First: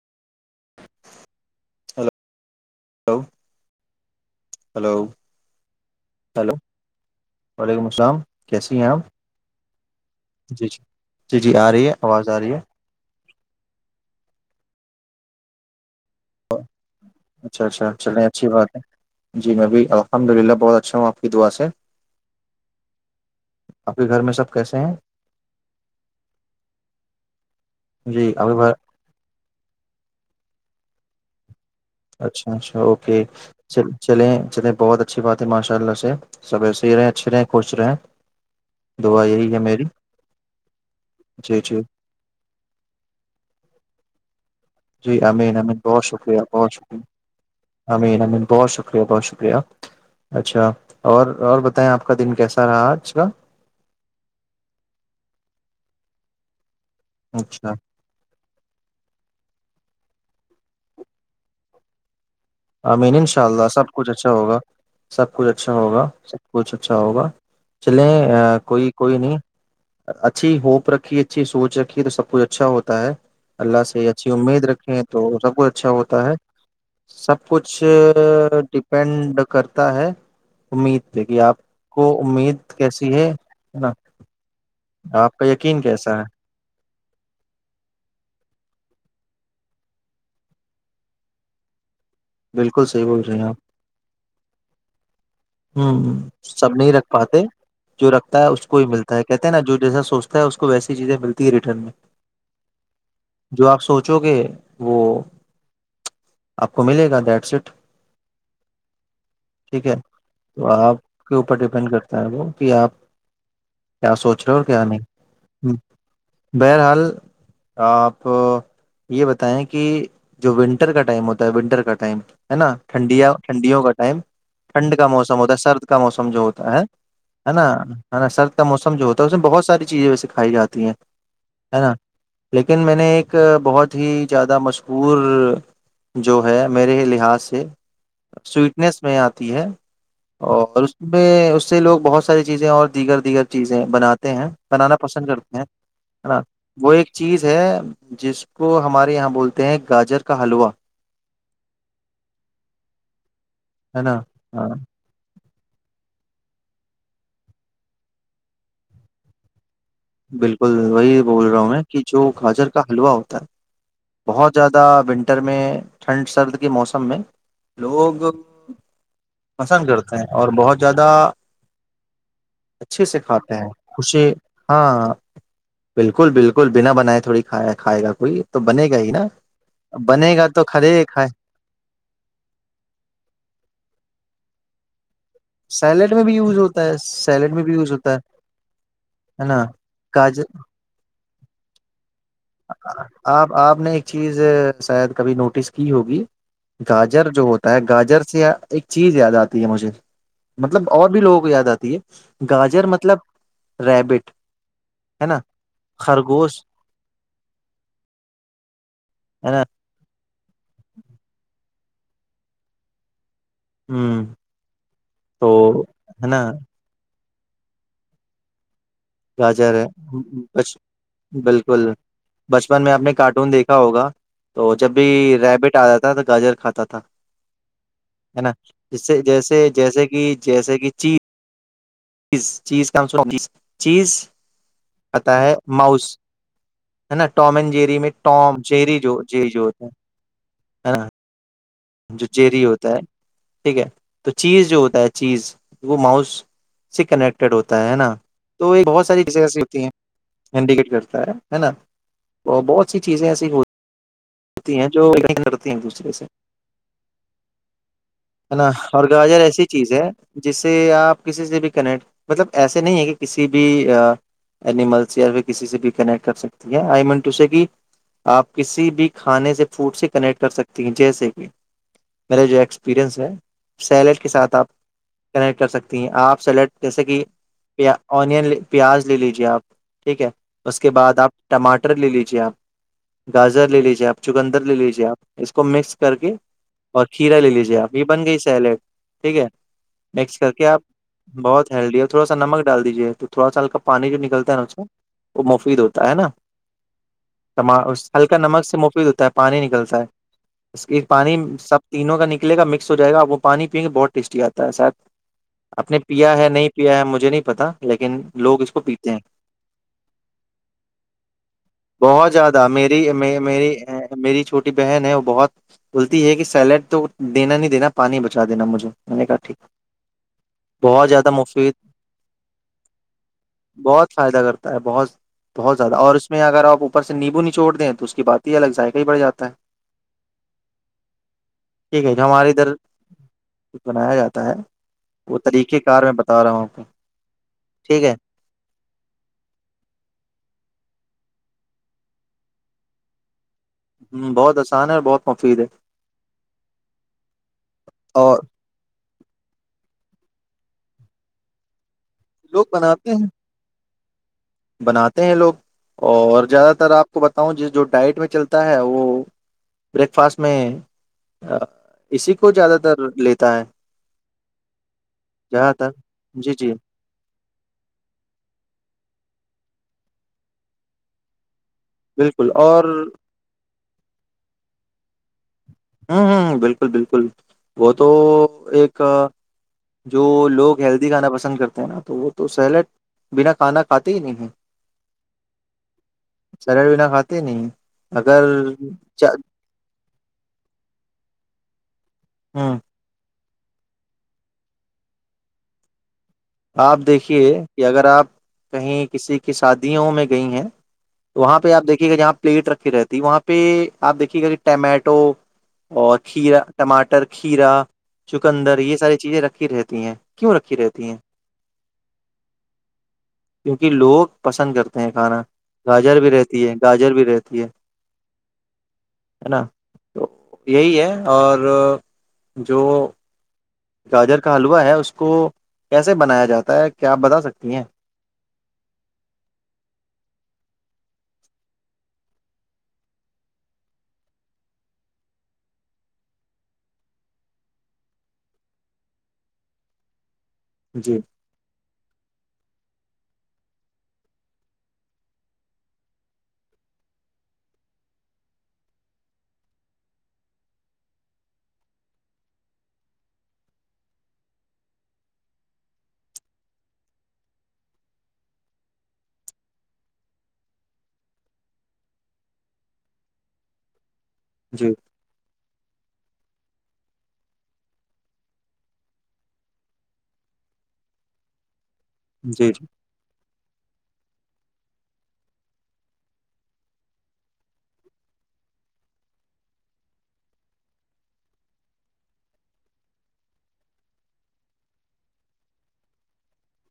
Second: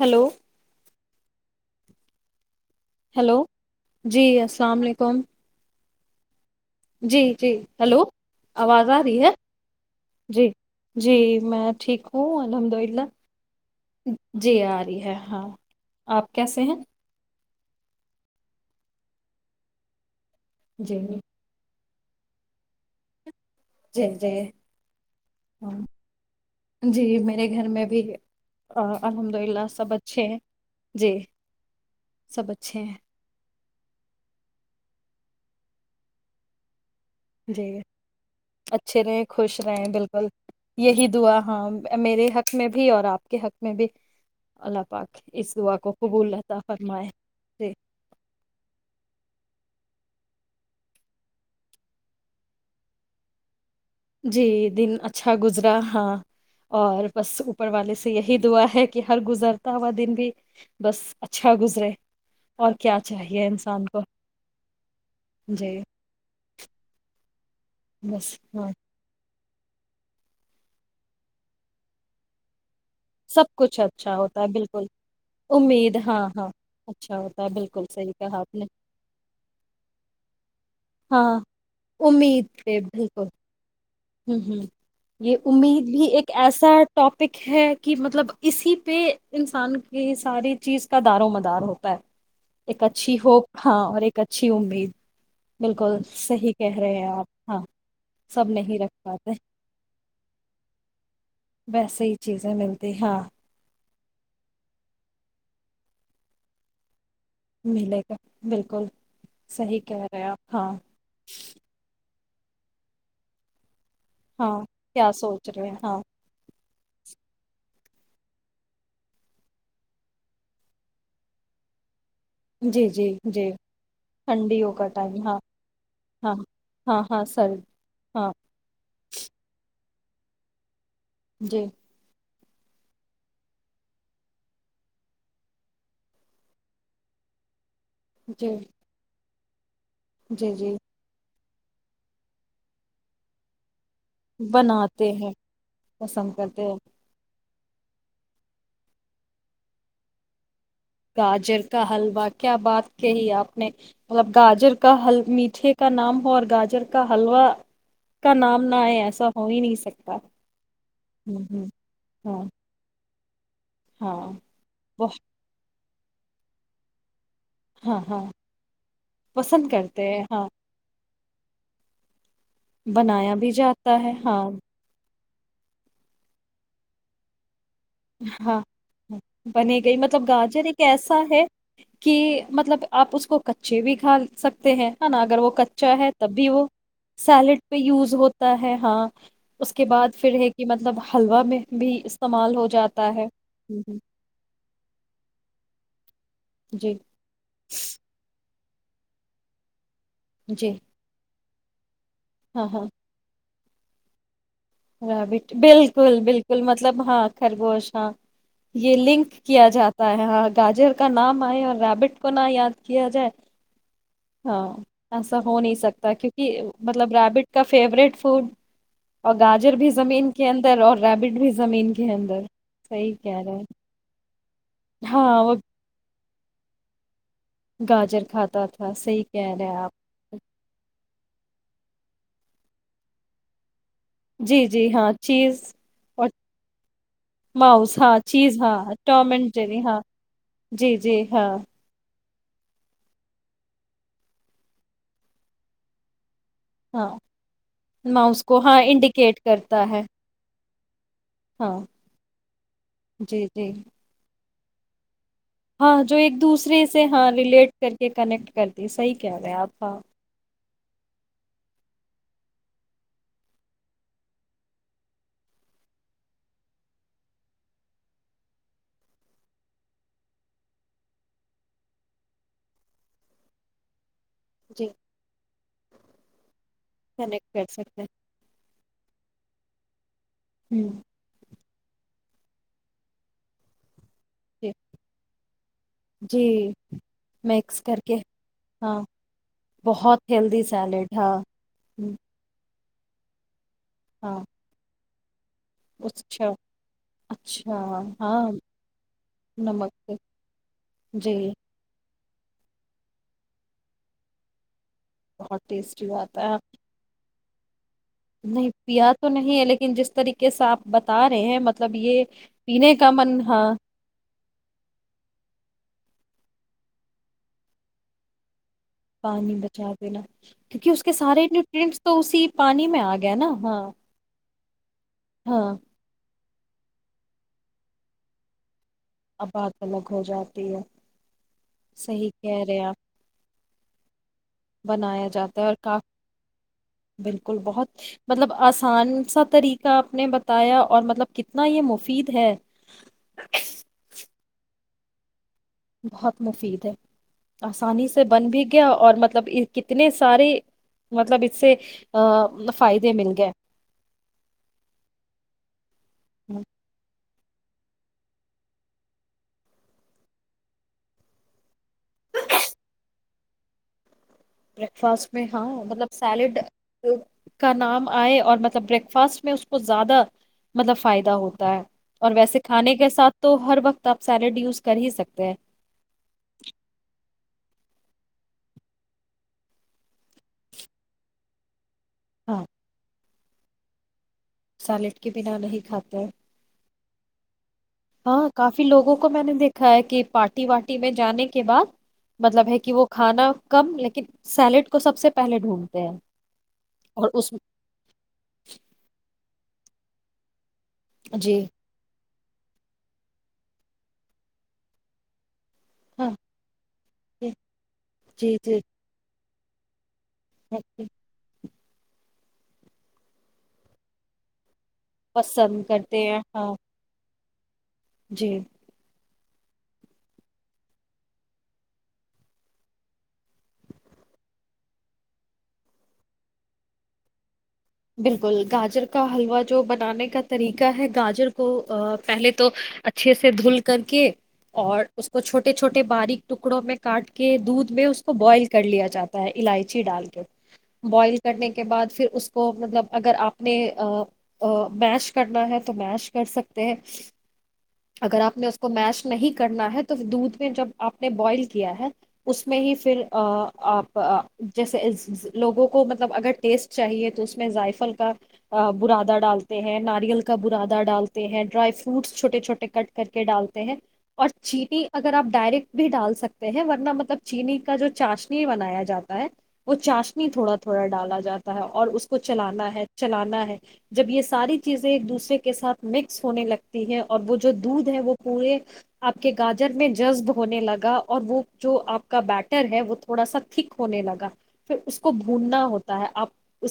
Hello hello hello جی السلام hello علیکم ہلو جی جی وعلیکم ہلو السلام کیسی ہیں آواز آپ آ رہی ہے جی جی میں آ رہی ہے ٹھیک آواز آ ہوں رہی ہے الحمد للہ جی آ ہے ہاں آپ کیسے ہیں اچھا اچھا چلے اچھی بات ہے جی میں بھیؤ الحمد للہ بہت اچھا جی ہوں آپ کی دعا سے آپ جی کے گھر جی میں سب کیسے ہیں ہ جی میرے گھر میں بھی جی ابھی بار الحمد للہ سب اچھے ہیں جی سب اچھا اچھا اچھے ہیں اوکے چلیں چلیں بہت اچھی بات ہے ماشاء اللہ سے سب ایسے ہی رہے جی اچھے رہے یہی ہے خوش میری رہےیں بالکل یہی دعا جی ہاں جی میرے حق میں بھی اور آپ کے حق میں بھی اللہ جی پاک اس امین دعا امین کو بہت قبول شکریہ عطا بہت شکریہ فرمائے جی امین امین بہت شکریہ بہت شکریہ اچھا اور اور بتائیں آپ کا دن کیسا رہا آج کا جی دن اچھا گزرا ہاں اور بس اوپر اچھا والے سے یہی دعا ہے کہ ہر گزرتا ہوا دن بھی بس اچھا گزرے اور کیا آمین ان شاء چاہیے اللہ انسان سب کو کچھ اچھا ہوگا سب کچھ اچھا جی ہوگا سب کچھ اچھا ہوگا چلیں بس ہاں کوئی کوئی نہیں اچھی ہوپ رکھی اچھی سوچ رکھی ہے تو سب کچھ اچھا ہوتا ہے سب کچھ اللہ سے اچھا اچھی ہوتا ہے امید بالکل رکھیں تو سب کچ اچھا امید ہاں ہوتا ہے ہاں اچھا سب [unintelligible] ہوتا ہے کچھ بالکل صحیح کہا آپ نے ڈپینڈ کرتا ہے امید پہ ہاں کہ آپ کو امید پہ کیسی بالکل ہے ہے نا ہوں ہوں آپ یہ کا یقین امید بھی کیسا ہے [unintelligible] ایک ایسا ٹاپک ہے [inaudible] کہ مطلب اسی پہ انسان کی ساری چیز کا دار و مدار ہوتا ہے [unintelligible] ایک بالکل صحیح اچھی بول رہی ہوپ ہیں آپ ہاں اور ایک اچھی امید [unintelligible] ہ صحیح سب کہہ نہیں رہے ہیں رکھ آپ پاتے ہاں جو رکھتا ہے سب اس کو نہیں ہی رکھ ملتا ہے پاتے کہتے ہیں نا جو جیسا سوچتا ہے اس کو ویسی چیزیں ملتی ہے ریٹرن میں [unintelligible] ج ہاں [inaudible] چو کے وہ آپ کو ملے گا [unintelligible] ملے گا بالکل صحیح ٹھیک ہے کہہ رہے ہیں آپ [unintelligible] تو آپ کے اوپر ڈیپینڈ کر [unintelligible] کرتا ہے وہ کہ آپ [unintelligible] ہو ہاں اور نہیں کیا سوچ رہے ہوں، ہیں ہاں بہرحال آپ یہ بتائیں کہ جو ونٹر کا ٹائم ہوتا ہے ونٹر کا ٹائم ہے نا جی جی ٹھنڈیا جی ٹھنڈیوں کا ٹائم ٹھنڈیوں ٹھنڈ کا ٹائم ہاں موسم سرد کا موسم ہاں جو ہوتا ہے ہاں ہاں ہے سر نا ہے نا ہاں سرد کا موسم جو ہوتا ہے اس میں بہت س ساری چیزیں ویسے کھائی جاتی ہیں جی ہے نا لیکن میں نے ایک بہت ہی زیادہ مشہور جو ہے میرے لحاظ سے جی سوئٹنیس میں آتا تی ہے جی جی اور اس میں اس سےو بہت ساری چیزیں اور دیگر دیگر چیزیں بناتے ہیں بنانا پسند کرتے ہیں پسند نا کرتے ہیں وہ ایک چیز ہے جس کو ہمارے یہاں بولتے ہیں گاجر کا حلوا گاجر کا حلوا کیا بات کہی آپ نے ہے نا مطلب ہاں گاجر کا حل می مھے کا نام ہو اور گاجر کا حلوا کا نام نہ ہے ایسا ہو ہی نہیں سکتا بالکل وہی ہ بول رہا ہ ہوں میں کہ جو ہاں گاجر کا حلوا ہو تو ہاں بہت زیادہ وہ ونٹر میں ٹھنڈ سرد کے موسم میں ہاں ہاں لوگ پسند کرتے ہیں اور بہت زیادہ اچھے سے بنایا بھی کھاتے ہیں جاتا ہے خوشی ہاں ہاں بالکل بالکل بنا بنائے تھوڑی کھیا کھائے گا کوئی تو بنے گا ہی نا بنی گئی مطلب بنے گا گاجر تو ایک کھلے ایسا کھائے ہے کہ مطلب آپ اس کو کچے بھی کھا سکتے ہیں نا اگر وہ کچا ہے سیلیڈ میں تب بھی یوز وہ ہوتا ہے سیلیڈ سیلڈ میں بھی پہ یوز ہے ہوتا ہے ہاں ہے نا اس کے بعد پھر ہے گاجر کہ مطلب حلوا میں بھی استعمال ہو جاتا ہے آپ آپ ہوں نے ہوں، ایک چیز شاید کبھی نوٹس کی ہوگی جی گاجر جو ہوتا ہے گاجر سے ایک چیز یاد آتی ہے مجھے جی مطلب اور بھی لوگ یاد آتی ہے ہاں ہاں گاجر مطلب ریبٹ ہے نا رابٹ بالکل خرگوش بالکل مطلب ہاں خرگوشا [unintelligible] یہ لنک ہے نا کیا جاتا ہے ہاں تاجر کا نام آئے اور ریبٹ کو نہ یاد کیا جائے [unintelligible] ہ ہاں ایسا تو ہو نہیں سکتا ہے نا کیونکہ مطلب ریبٹ کا فوریٹ فوڈ [unintelligible] گاجر ہے بھی زمین کے اندر اور ریبٹ بھی بالکل زمین کے اندر بچپن میں آپ نے صحیح کہہ کارٹون رہے دیکھا ہیں ہوگا تو جب بھی ہاں وہ ریبٹ آ رہا تھا تو گاجر کھاتا تھا گاجر [unintelligible] ہے نا کھاتا تھا جس سے صحیح کہہ رہے جیسے ہیں آپ جیسے کہ جیسے کہ چیز چیز چیز کون س ہوگیس جی جی ہاں چیز ماؤس اور ہے نا ٹام اینڈ ماؤس جیری میں ہاں چیز ٹام ہاں جیری جو جیری جو ٹومنری ہوتا ہاں جی ہے نا جی ہاں جو چیری ہوتا ہے ٹھیک ہے تو چیز جو ہوتا ہے چیز وہ ماؤس سے ہاں کنیکٹیڈ ہوتا ہے نا ماؤس کو تو ہاں بہت ساری انڈیکیٹ چیزیں ایسی ہوتی کرتا ہیں ہے چی گٹ گ [unintelligible] ہے نا ہاں بہت سی چیزیں جی ایسی ہو [unintelligible] جی ہوتی ہیں جو کرتی ہیں ہاں دوسرے جو سے [unintelligible] ایک دوسرے سے ہاں ریلیٹ کر کے کنیکٹ ہے نا کرتی اور صحیح کہہ گاجر رہے ہیں ایسی آپ چیز ہاں ہے جس سے آپ کسی سے بھی کنیکٹ مطلب ایسے نہیں ہے کہ کسی بھی اینیملس یا پھر کسی سے بھی کنیکٹ کر سکتی ہیں آئی منٹو کہ آپ کسی بھی کھانے سے فوڈ سے کنیکٹ کر سکتی ہیں جیسے کہ [unintelligible] میرا جو ایکسپیرئنس ہے سیلڈ کے ساتھ آپ جی کنیکٹ کر سکتی ہیں آپ سیلیڈ جیسے کہ کنیکٹ کر سکتے اونین پیاز لے لیجیے آپ ٹھیک ہے اس ہیں کے ہ بعد آپ ٹماٹر مٹر لے لیجیے آپ گاجر لے لیجیے آپ چکندر جی لے لیجیے آپ اس کو مکس کر کے جی اور کھیرا لے لیجے مکس آپ کر یہ کے بن گئی سیلیڈ ہاں ٹھیک ہے بہت مکس کر ہیلدی کے آپ سیلیڈ ہاں بہت ہیلدی ہو ہوں، تھوڑا سا نمک ڈال دیجیے تو تھوا سالکا پانی جو ہاں نکلتا ہے اس میں وہ مفید ہوتا ہے اچھا ناما اچھا ہلکا ہاں نمک سے مفید ہوتا ہے پانی نمک نکلتا ہے سے، اس کی جی پانی سب کا کے مکس ہو جائےا وہ پانی پئ بہت ٹیسٹی آتا ہے سید بہت اپ نے ٹیسٹی پیا بات ہے نہیں پیا ہے مجھے نہیں پتاتہ [inaudible] لیکن لوگ نہیں اس کو پیتے پیا ہیں تو نہیں ہے لیکن جس طریقے سے آپ بتا رہے ہیں مطلب یہ بہت زیادہ پینے میری کا می من ہاں میری چھوٹی بہن ہے وہ بہت التی یہ ہے کہ سیلیڈ تو دینا نہیں دینا پانی بچا دینا مجھے میں نے کہا پانی ٹھیک بچا دینا کیونکہ اس بہت کے زیادہ سارے مفید نیوٹرینٹس تو اسی پانی میں آ گیا نا ہاں بہت فائدہ کرتا بہت ہاں بہت زیادہ اور اس میں اگر آپوپر سے نیبو نچوڑ دیں تو اس کی بات ہی الگ جائے گا ابات الگ ہو جاتی ہے ٹھیک ہے جو صحیح ہمارے کہہ ادھر رہے ہیں آپ بنایا جاتا ہے بنایا وہ جاتا ہے اور طریقہ کا کار میں بتا رہا [inaudible] بالکل بہت ٹھیک ہے مطلب آسان سا طریقہ آپ نے بتایا اور مطلب کتنا یہ مفید ہے بہت آسان ہے بہت مفید ہے بہت مفید ہے آسانی سے اور بن بھی گیا اور مطلب کتنے اتنے سارے مطلب اس سے لوگ فائد بناتے مل ہیں گئے بناتے ہیں لوگ اور زیادہ تر آپ کو جو ڈائٹ میں چلتا ہے وہ بریکفاسٹ میں اسی کو زیادہ تر لیتا ہے بریک فاسٹ میں ہاں جہاں تک مطلب جی سیلڈ جی کا نام آئے اور مطلب بریک فاسٹ میں اس کو زیادہ مطلب فائدہ ہوتا اور ویسے کھانے کے ساتھ تو ہر وقت تو آپ سیلڈ یوز کر ہی سکتے ہیں ہوں ہ بالکل بالکل وہ تو ایک جو لوگ ہیلدی کھانا پسند کرتے ہیں نا آپ تو وہ تو سیلڈ بنا کھانا کھاتے ہی نہیں ہے سالڈ کے بنا نہیں کھاتے ہیں سیلیڈ بنا کھاتے ہی نہیں ہیں۔ اگر ہاں کافی لوگوں کو میں نے دیکھا ہے کہ پارٹی واٹی میں جانے کے بعد مطلب ہ ہے کہ وہ کھانا کم لیکن سیلیڈ کو سب سے پہلے ڈھونڈتے ہیں آپ اور اس دیکھیے کہ اگر آپ کہیں کسی کے کی شادیوں میں گئی ہیں تو جی وہاں پہ آپ دیکھیے گا جہاں پلیٹ رکھی رہتی وہاں پہ آپ دیکھیے گا کہ ٹمیٹو اور ہاں کھیرا ٹماٹر کھیرا جی چکندر جی یہ ساری چیزیں رکھ کی رہتی ہیں کیوں رکھی رہتی ہیں کیونکہ لوگ پسند کرتے کھانا پسند گاجر کرتے بھی ہیں رہتی ہاں ہے گاجر بھی رہ ج ہے جی ہے نا تو یہی ہے اور جو گاجر کا حلوہ ہے اس کو کیسے بنایا جاتا ہے کیا آپ بتا سکتی ہیں بالکل گاجر کا حلوا جو بنانے کا طریقہ ہے گاجر کو پہلے تو اچھے سے دھل کر کے اور اس کو چھوٹے چھوٹے باریک ٹکڑوں میں کاٹ کے دودھ میں اس کو بوائل کر لیا جاتا ہے الائچی ڈال کے جی بوائل کرنے کے بعد پھر اس مطلب اگر آپ نے میش کرنا ہے تو میش کر سکتے ہیں اگر آپ نے اس کو میش نہیں کرنا ہے تو دودھ میں جب آپ نے بوائل کیا ہے اس میں ہی پھر آپ جیسے لوگوں کو مطلب اگر ٹیسٹ چاہیے تو اس میں زائفل کا برادہ ڈالتے ہیں ناریل کا برادا ڈالتے ہیں ڈرائی فروٹس چھوٹے چھوٹے کٹ کر کے ڈالتے ہیں اور جی چینٹی اگر آپ ڈائریکٹ بھی ڈال سکتے ہیں ورنہ مطلب چینی کا جو چاشنی بنایا جاتا ہے وہ چاشنی تھوڑا تھوڑا ڈالا جاتا ہے اور کو جی جی چلانا ہے چلانا ہے جب یہ ساری چیزیں ایک دوسرے کے ساتھ مکس ہونے لگتی ہے اور وہ جو دودھ ہے وہ پورے آپ کے گاجر میں جذب ہونے لگا اور وہ جو آپ کا بیٹر ہے وہ تھوڑا سا تھک ہونے لگا پھر اس کو بھوننا ہوتا ہے آپ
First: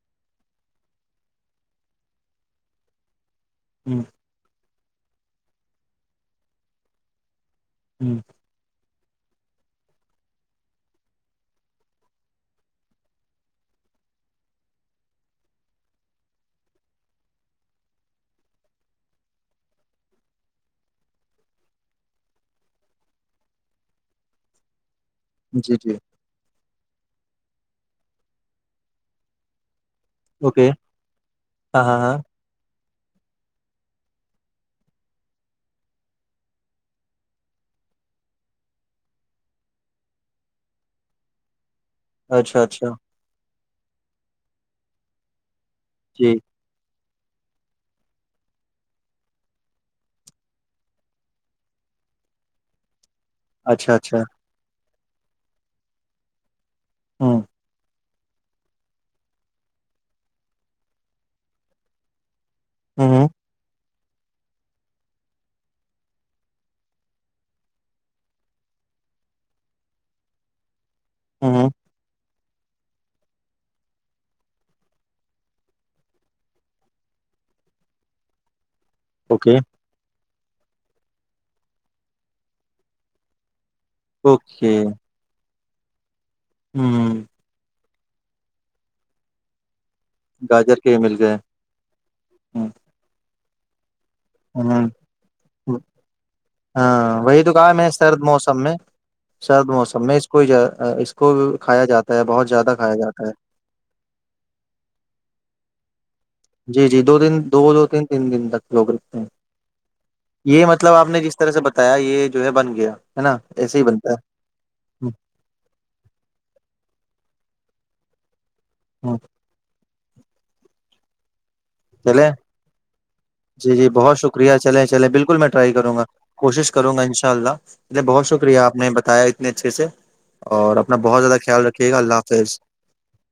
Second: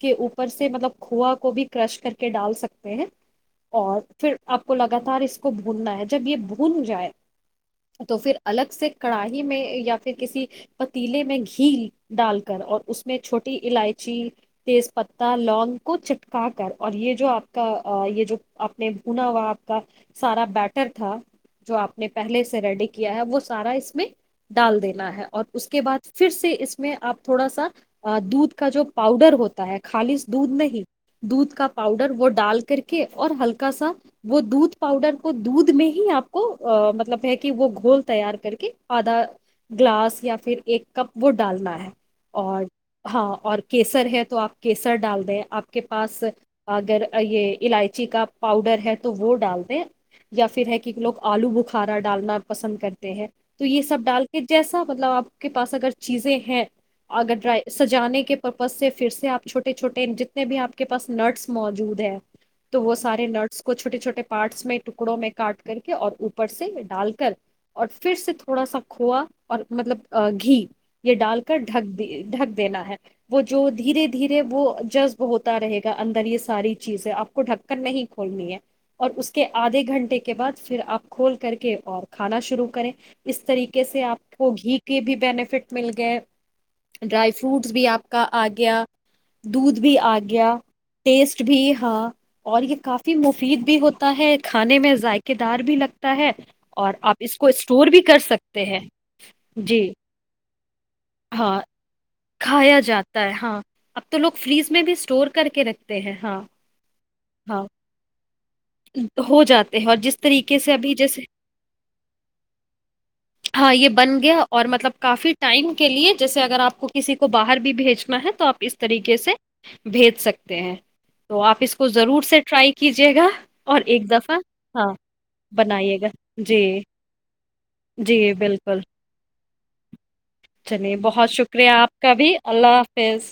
کے اوپر سے مطلب کو کو بھی کرش کر کے ڈال سکتے ہیں اور ہ پھر آپ کو لگاتار اس کو بھوننا ہے جب یہ بھون جائے تو ہ پھر الگ سے کڑاہ میں یا پھر کسی پتیلے میں گھی ڈال کر اور اس میں چھوٹی الائچی تیز پتتا لونگ کو چپکا کر اور یہ جو آپ کا یہ جو آپ نے بنا ہوا آپ کا سارا بیٹر تھا جو آپ نے پہلے سے ریڈی کیا ہے وہ سارا اس میں ڈال دیتا ہے اور اس جی کے جی بعد پھر سے اس میں آپ تھوڑا سا دودھ کا جو پاؤڈر ہوتا ت ہے خالص دودھ اوکے نہیں دودھ کا ہاں ہاں پاؤڈر ہاں وہ ڈال کر کے اور ہلکا سا وہ دودھ پاؤڈر کو دودھ میں ہی آپ کو مطلب ہے کہ وہ گھول تیار کر کے آدھا گلاس یا پھر ایک کپ وہ ڈالنا ہے [unintelligible] اچھا اور اچھا ہاں اور [unintelligible] کیسر ہے [unintelligible] تو آپ کیسر ڈال دیں آپ [unintelligible] کے پاس جی اگر [unintelligible] یہ الائچی کا پاؤڈر ہے تو وہ ڈال د یا پھر ہے کہ لوگ آلو بخارا ڈالنا پسند کرتے ہیں [unintelligible] تو یہ اچھا سب اچھا ڈال کے جیسا [unintelligible] مطلب آپ کے پاس اگر چیزیں ہیں [unintelligible] ہ اگر ڈ سجانے کے [inaudible] پرپز سے پھر سے آپ چھوٹے چھوٹے جتنے بھی آپ کے پاس نٹس موجود ہے تو وہ سے ہ نرس کو چوٹے چھوٹے پارٹس میں ٹکڑوں میں کاٹ کر کے اور اوپر سے ڈال کر اور پھر سے تھوڑا سا کھوو اور مطلب گھی یہ ڈال کر ہ ڈھک دی ڈھک دینا ہے وہ جو دھیرے دھیرے وہ جذب ہوتا رہے گا اندر یہ ساری چیزیں آپ کو ڈھکن نہیں کھولنی ہے اور اس کے اوکے آدھے گھنٹے کے بعد پھر آپ کھول کر کے اور کھانا شروع کریں اس طریقے کیسے آپ کو اوکے گھی کے بھی بینیفٹ مل گئے ہوں ڈرائی فروٹس بھی آپ کا آج گیا دودھ بھی آ گیا گاجر کے مل گئے ٹیسٹ بھی ہاں اور یہ کافی مف خریید بھی ہوتی ہ ہے اور آپ ہاں اس وہی کو تو کہا اسٹور میں بھی کر سرد موسم سکتے میں ہیں سرد جی موسم میں اس کو اس کو ہاں کھایا جاتا ہے بہت زیادہ کھایا جاتا ہے ہاں اب تو لوگ فریز میں بھی اسٹور کر کے رکھتے ہیں ہاں جی جی دو دن دو ہاں بول ہوتے ہیں تین دن تک لوگ رکھتے ہیں ہو جاتے ہیں اور جس طریقے یہ سے مطلب ابھی آپ نے جیسے جس طرح سے بتایا یہ جو ہے بن گیا ہے نا ہاں ایسے ہی یہ بنتا بن گیا اور مطلب ہے کافی ٹائم کے لیے جیسے اگر آپ کو کسی کو باہر بھی بھی بھیجنا ہے تو آپ کو اس طریقے سے بھیج سکتے ہیں تو آپ اس کو ضرور چلے سے ٹرائی کیجیے گا جی اور جی ایک بہت دفعہ شکریہ چلیں ہاں چلیں بالکل میں ٹرائی کروں بنائیے گا جی کوشش کروں گا ان شاء اللہلے جی بہت شکریہ آپ بالکل نے بتایا اتنے اچھے سے اور چلیے اپنا بہت زیادہ خیال شکریہ رکھیے گا آپ کا اللہ بھی حافظ اللہ حافظ